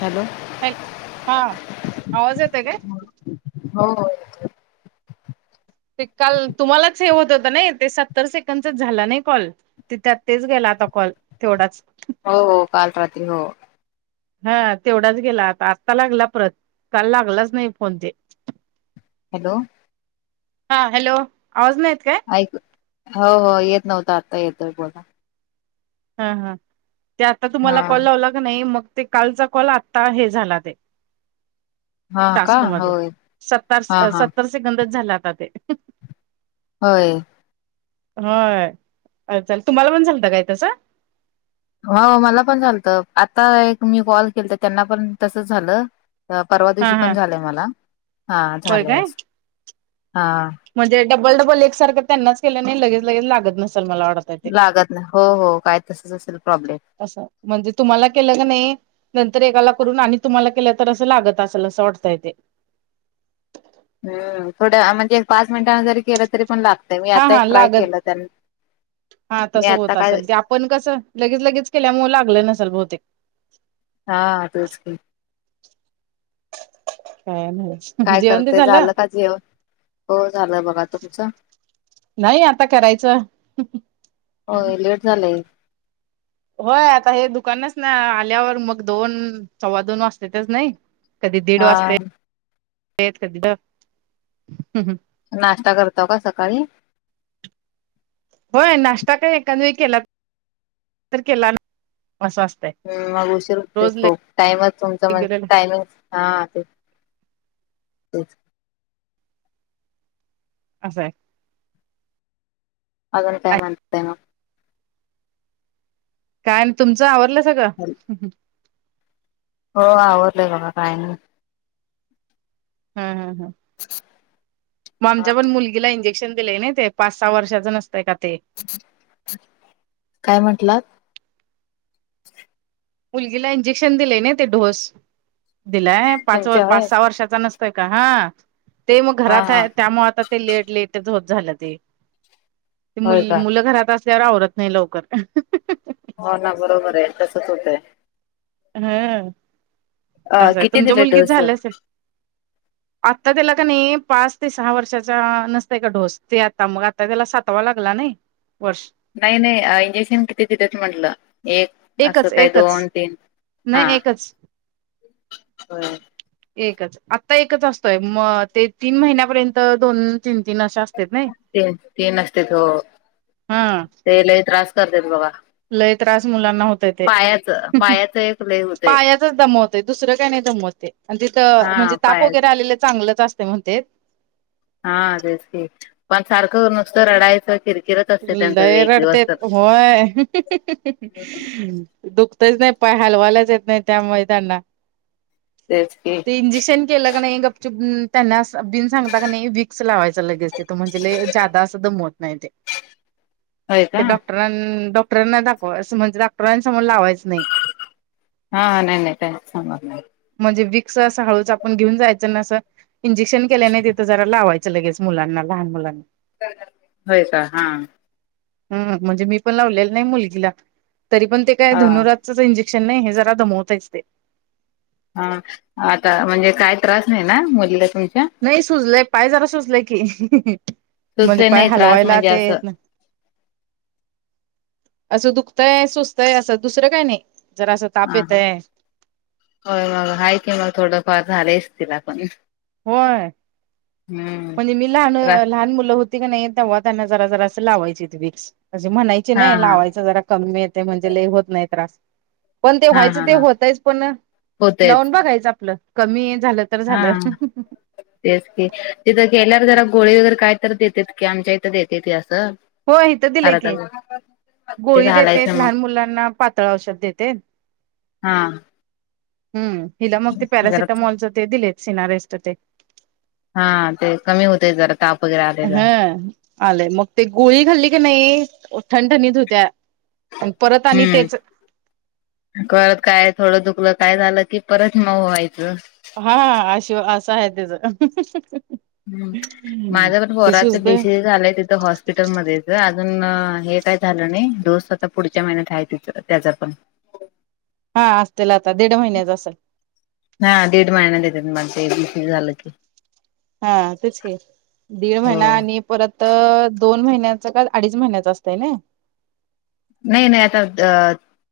Hello हॅल हा आवाज येतय काय? होय. ते काल तुम्हालाच हे होत होता नाय ते सत्तर सेकंडचाच झाला नाही कॉल ते त्यात तेच गेला आता कॉल तेवढाच हो हो काल रात्री हो. हं तेवढाच गेला आता आत्ता लागला परत काल लागलाच नाही फोन ते हॅलो हा हॅलो, आवाज नाहीत काय? ऐक हो हो येत नव्हता आत्ता येतोय बोल हा हा ते आता हा तुम्हाला कॉल लावला का नाही मग ते कालचा कॉल आता हे झाला ते हा का टास्क मध्ये होय सतर हा हा सत्तर सेकंदच झालं आता ते होय. होय हालचाल, तुम्हांला पण झालंत काय तसं? हो मला पण झालतं आता एक मी कॉल केलता त्यांना पण तसचं झालं. परवा हा दिवशी हा पण झालंय मला हा होय काय झालंय हा म्हणजे डबल डबल एक सारखं त्यांनाच केलं नाही लगेच लगेच लागत नसेल मला वाटतं लागत नाही हो हो काय तसंच असेल प्रॉब्लेम असं म्हणजे तुम्हाला केलं का नाही नंतर एकाला करून आणि तुम्हांला केलं तर असं लागत असेल असं वाटतयं ते हं थोड्या म्हणजे पाच मिनटांन जरी केलं तरी पण लाग मी हा आता एक हा ट्राय लागत केलं त्यां मी आता काय पण कसं लगेच लगेच केल्यामुळे लागलं नसल बहुतेक हा तोच की काय माहित काय करताय झालं का जेवन? हो झालं बघा तुमचं नाही आता करायचं होय लेट झालंय. होय आता हे दुकानास्न आल्यावर मग दोन सव्वा दोन वाजत्यातच नाही. कधी दीड हा वाजतोय कधी द नाष्टा करताव का सकाळी? होय नाष्टा काय एखाद वेळी केला तर केला असं असतंय. हम् मग उशीर होते रोज खूप टाइमच तुमच म्हण रेग्युलर टाइमिंग हा ते तेच असं हाय अजून काय म्हणताय म काय आणि तुमचं आवरलं सगळं? हो आवरलंय बघा बायांनी हं हं हं [inaudible] मग आमच्या हा पण मुलगीला इंजेक्शन दिलेय ना ते पाच सहा वर्षाच नसतय का ते काय म्हटलात? मुलगीला इंजेक्शन दिलेय नाही ते डोस दिलाय पाच तुमच्या पाच होय सहा वर्षाचा नस तोय का हा ते मग हा घरात हा आहे त्यामुळे आता ते लेट लेट होत झालं ते होय मूल का मुलं घरात अस त्यावर आवरत नाही लवकर हो ना बरोबर आहे तसंच होतयं हा अ असं आहे किती तुमच्या दिले मुलगीच डोसवर झालं असेल. आत्ता त्याला का नाही पाच ते सहा वर्षाचा नसतयं का ढोस ते आता मग आता त्याला सातवा लागला नाही. वर्ष नाही नाही इंजेक्शन किती देत्यात म्हटलं एक असं एकच काय एकच दोन तीन हा नाही एकच होय एकच आता एकच असतोय म ते तीन महिन्यापर्यंत दोन तीन तीन अशे असत्यात नाही तीन तीन असतेत हो हम ते लई त्रास करत्यात बघा. लय त्रास मुलांना हो पायाच पायाच एक लय होतय पायातच दमवत दुसरं काही नाही दमवते आणि तिथं म्हणज हा तप पाया वगैरे आलेलं चांगलंच असत ते म्ह ते हा रच की पण सारखं नुसतं रडायचं किरकिर लै रडते होय. दुखतच नाही पाय हलवायलाच येत नाही त्यामुळे त्यांना तेच की. ते इंजेक्शन केलं का नाही गपचुप त्यांना बिन सांगता का नाही विक्स लावायचं लगेच त म्हणजे ज जादा असं दमवत नाही ते होय का ते डॉक्टरां डॉक्टरांना दाखवा असं म्हणजे डॉक्टरां समोर लावायचं नाही. हा न नाही त्यां सां म्हणजे विक्स असं हळूच आपण घेऊन जायचं ना असं इंजेक्शन केल्या नाही तथं जरा लावायचं. लगेच मुलांना लहान मुलांना होय का हा हम म्हणजे मी पण लावलेलं नाही मुलगीला तरी पण ते काय ह धनुरावाद इंजेक्शन नाही हे जरा दमवताच ते हा आता म्हणजे काय त्रास नाही ना मुलीला तुमच्या नाही सुजलंय पाय जरा सुजलेय की म्हणजे सुचले पाय नाही त्रास हलवायला म्हणजे असं तेेत ना, असं दुखतंय सुचतंय असं दुसरं काय नाही जर असं ताप हा येतय. होय मग आहेा कि मग थोडंफार झालंच तिला पण होय हम्म म्हणजे मी लहान त्रास लहान मुलं होती. नाही तेव्हा त्यांना जरा जरा असं लावायचे विक्स असे म्हणायचे हा नाही हा लावायचं जरा कमी येते म्हणजे ले होत नाही त्रास पण ते हा व्हायचं हा ते हा होतयच पण होतयच लावून बघायचं आपलं कमी झालं. हा ह तेच की तिथं केल्यावर जरा गोळी वगैरे काय तर देतेत की आमच्या इथं देते असं. हो इथं दिलंय अर्धा की, ते गोळी देते घालायचं मग लहान मुलांना पातळ औषध देते. हा हम्म हिला मग ते जरा पॅरासिटामॉलच ते दिले सिनारेस्ट ते हा ते कमी होते जरा ताप वगैरे आलेला हा आलंय मग ते गोळी खाल्ली की नाही ठणठणीत होत्या. आणि परत आणि त्याच हम्म करत काय थोडं दुखलं काय झालं की परत मग व व्हायचं. हा अशि असं आहे त्याचं- ह माझ्या पण बोराच बीसी झालंय तिथं हॉस् हॉस्पिटलमध्येध्येच अजून हे काय झालं नाही डोस आता पुढच्या महिन्यात आहे ति त्याचा पण हा असतीलल आता दीड महिन्याच असेल. ह दीड महिना देते माण झालं की. हा तेच हे दीड हो महिना आणि परत दोन महिन्याच का अडीच महिन्याच असतंय ना, नाही नाही आता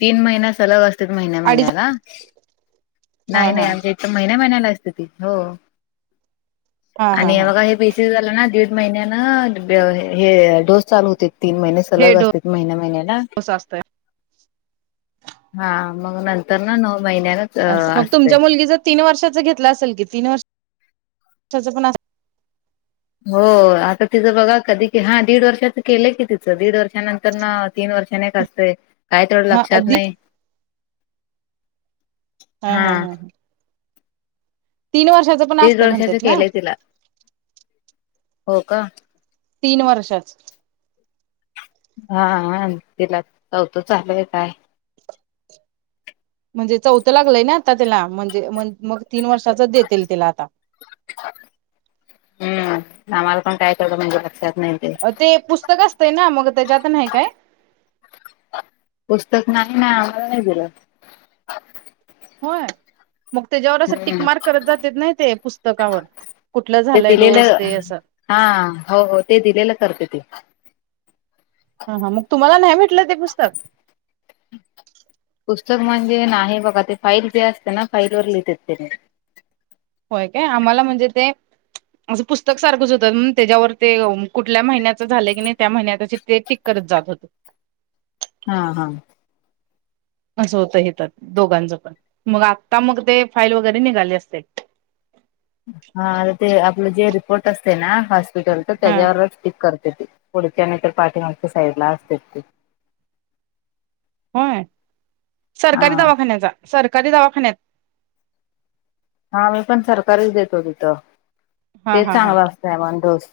तीन महिन्या सलग असतात महिन्या अडीच महिन्याला हा नाही नाही हा आमच्या इथ महिन्या महिन्याला असते ती हो हा हा आणि हा बघ हे बीस झालं ना दीड महिन्यान हे डोस चालू होते. तीन महिने हे सलग असते महिन्या महिन्याला डोसा असतोय हा मग नंतर ना नऊ महिन्यान अस मग तुमच्या मुलगी जर तीन वर्षाच घेतला असेल की तीन वर्षा पण हो आता तिचं बघा कधी की हा दीड वर्षाच केलं की तिचं दीड वर्षानंतर न तीन वर्षाने काय ते थोडं हा लक्षात अदी नाही... हा हा हा ह.... तीन वर्षा.... दीड वर्षाचे केलेय तिला हो का? तीन वर्षाचं....... हा आणि तिला चौतं चालूय काय? म्हणजे चौथं लागलंय ना आता त्याला म्हणजे मग तीन वर्षाचच देेते त्याला आता.... हम्म आम्हाला पण काय तेतं म्हणजे लक्षात नाही... ते पुस्तक असतं ना मग त्याच्यात नाही काय? पुस्तक नाही नाही आला नाही तुला.... हो.... मग त्याच्यावर असं टीक हम्म मार्क करत जातेत नाही ते पुस्तकावर कुठलं ते झालंय दिलेलं डोस ते असं.... हा हो हो ते दिलेलं करते ते.... हा हा मग तुम्हाला नाही भेटलं ते पुस्तक.... पुस्तक म्हणजे नाही बघा ते फाईल जे असते ना फाईल वर लिहितात त्याने.... होय काय आम्हाला म्हणजे ते.... असं पुस्तक सारखंच होतं त्याच्यावर ते कुठल्या महिन्याच झालं की नाही त्या महिन्या... ते टीक करत जात होत.... हा हा.... असं होतं हेे तर दोघांचं पण..... मग आत्ता मग ते फाईल वगैरे निघाले असते... हा आ ते आपलं जे रिपोर्ट असते ना हॉस्पिटल तर हा त्याच्यावरच करते.... डक्यानेतर पाठी मागच्या साईड ला असते ते... होय हा सरकारी दवाखान्याचा सरकारी दवाखान्याचा.... हा मी पण सरकारीच देतो तिथं हा तेच हा हा चांगलं असतंय म्हणे डोस....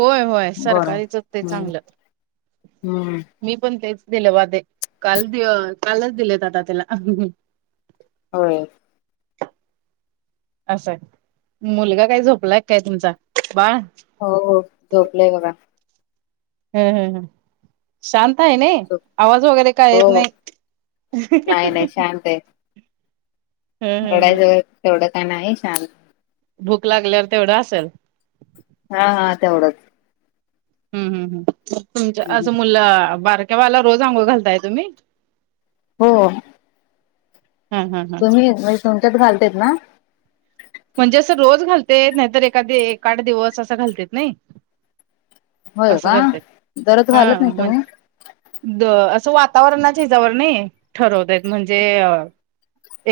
होय होय गरम सरकारीच असते हम्म चांगलं..... हम्म मी पण तेच दिले वादे काल दि कालच दिलेत आता त्याला.... होय... असं आहे मुलगा काय झोपलाय काय तुमचा बाळ... हो झोपलंय बघा..... हम् हम् हम.... शांत आहे ना झोप आवाज वगैरे काय हो येत नाही.... म्ह ते.... ह ह एवढा ह ज तेवढं का नाही छान.... भूक लागल्यावर तेवढं असेल... हा हा तेवढंच.... हम् हम्म ह तुमच असं मुललं बारक्याबाळाला रोज अंघोळ घालताय तुम्ही..... हो.... हा हा हा तुम्ही म्हणजे सोमट्यात घालता ना.... म्हणजे असं रोज घालते नाहीतर एखादी ए आठ दिवस असं घालत नाही.... होय असं का करते दररोज हा घालत नाही म.... तुम्ही द असं वातावरणाच्या हिच्यावर नाही ठरवतेत म्हणजे.....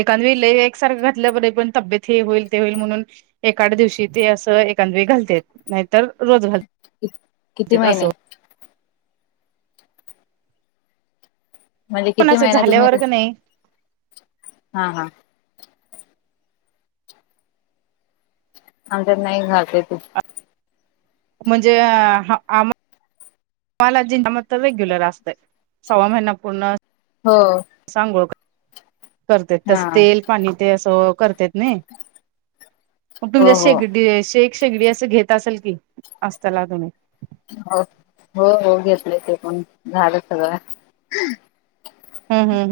एखाद्या वेळी एकसारखं घातल्याब पण तब्येत हे होईल... होईल म्हणून एका दिवशी ते असं एखादं वेळी घालते नाहीतर रोज घाल... कि किती महिने.... म्हणजे किती कोणाचं महिना तुम्ही झाल्यावर का नाही... हा हां.... आमच्या नाही घालत्यात.... म्हणजे आम्हा... मला जिं म तर रेग्युलर असत सव्वा महिन्या पूर्ण.... हो सांगोळ करत हा तस तेल पाणी ते असं करतेत नाही मग हो तुमच्यात हो शेगडी शेक शेगडी असं घेत असेल की असताला तुम्ही हो हो हो घेतले ते पण झालं सगळं हम् हम्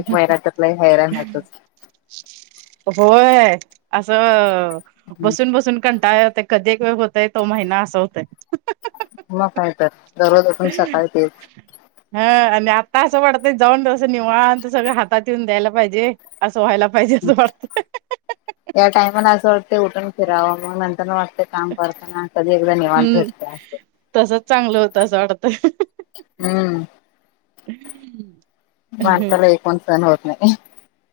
एक महिना तसला हैराणतच होय असं बसून बसून कंटाळता कधी एक वेळं होतय तो महिना असं होतय मग का तर दररोज अठून सकाळी तेच हा आणि आत्ता असं वाटतय जाऊनसं निवात तर सगळं हातात येऊन द्यायला पाहिजे असं व्हायला पाहिजे असं वाटत या टाइमाला असं वाटतते उठून फिरावं मग नंतर न वाटतय काम करताना कधी एकदा निवांत हम् भेटते अस तसच चांगलं होतं असं वाटतंय हम्म हम् माणसाला एक पण सहन होत नाही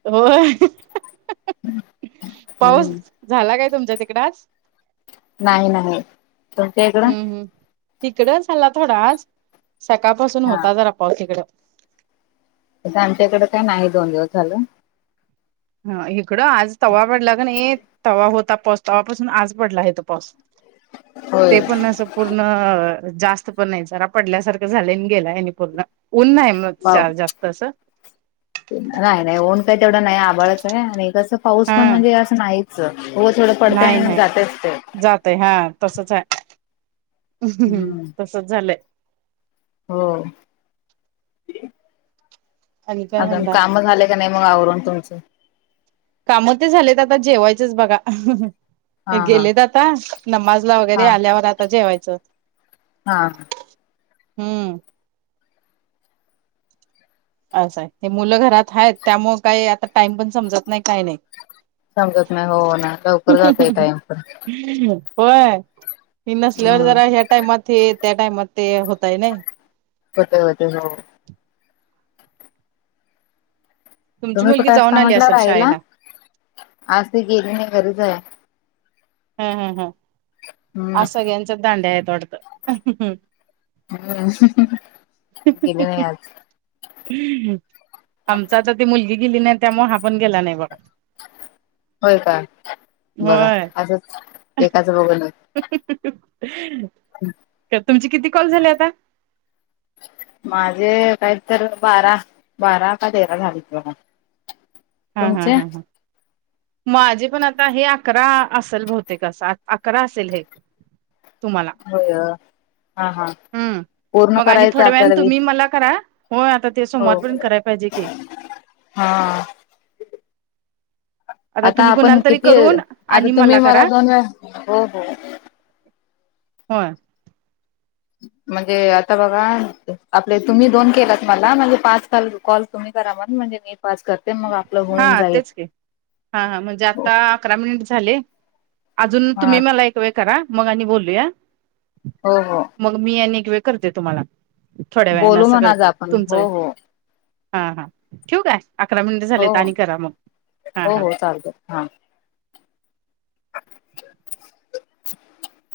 हो पाऊस हम्म झाला काय तुमच्या तिकड आज नाही नाही तुमच्या इकडं हम्म हम् इकडं झाल्ला थोडाच सकाळपासून हा होता जरा पाऊस तिकडं आमच्याकडे काय नाही दोन दिवस झालं ह इकडं आज तवा पडला कणी तवा होता पस तव्हापासून आज पडला इथं पाऊस होय ते पण असं पूर्ण जास्त पण नाही जरा पडल्यासारखं झालं गेला आहे पूर्ण ऊन नाही मग पाव चार जास्त असं नाही नाही ऊन काही तेवढं नाही आभाळच आहे आणि कसं पाऊस हा पण म्हणजे असं नाही हो थोडं पडते नाही आणि नाही जातच ते जातय हा तसच हाय हम्म. तसच झालंय हो आणि काय अजून म्हणताय काम झाले का नाही मग आवरून तुमचं काम ते झालेत आता जेवायचंच बघा हा हे हा गेलेत आता नमाजला वगैरे हा आल्यावर आता जेवायचं हा हम्म असं आहे हे मुलं घरात आहेत त्यामुळे काही आता टाइम पण समजत नाही काही नाही समजत नाही हो ना लवकर जातय नाही. टाईम पण होय ती नसल्यावर हम्म जरा ह्या टाइमात त्या टाइमात ते होतय नाही होतय होते हो तुमची तुम्ही मुलगी कुठे जाऊन असता आली म्हटला असेल राहिला शाळेला. आज त गेली नाही घरीच हाय हम् हम् हम आज सळ्यांचच दांड्या आहेत वाटतं हम्म गेले नाही आज आमचा आता ती मुलगी गेली नाही त्यामुळे हा पण गेला नाही बघा होय का बघा होय. असच एकाचं बघून एक तर तुमचे किती कॉल झाले आता माझे काही तर बारा बारा का तेरा झालीत बघा हा हा तुमचे ह माझे पण आता हे अकरा असेल बहुतेक अस अकरा असेल हे तुम्हाला. हो हा हा हम्म. पूर्ण मग आणि करायचं थोड्या वेळाने आपल्याला बि तुम्ही मला करा. होय आता ते सोमवार पर्यंत कराय पाहिजे की हा आता तुम्ही आपण कुणाल तरी किती करून आता आणि तुम्ही मला करा दोन वेळा हो हो होय म्हणजे आता बघा आपले तुम्ही दोन केलात मला म्हणजे पाच साल कॉल तुम्ही करा म्हन म्हनजे मी पाच् कर हा तेच की हा हा म्हणजे आता अकरा मिनिट झाले अजून हा तुम्ही मला एक वेळ करा मग आणि बोलूया. हो हो. मग मी अनेक वेळ करते तुम्हाला थोड्या वेळने बोलू असं म्हणा आज करते आपण तुमचं हो हो हा हा ठेऊ काय? अकरा मिनिट हो झालेत आणि करा मग हा हो हा हो चालत हा [inaudible]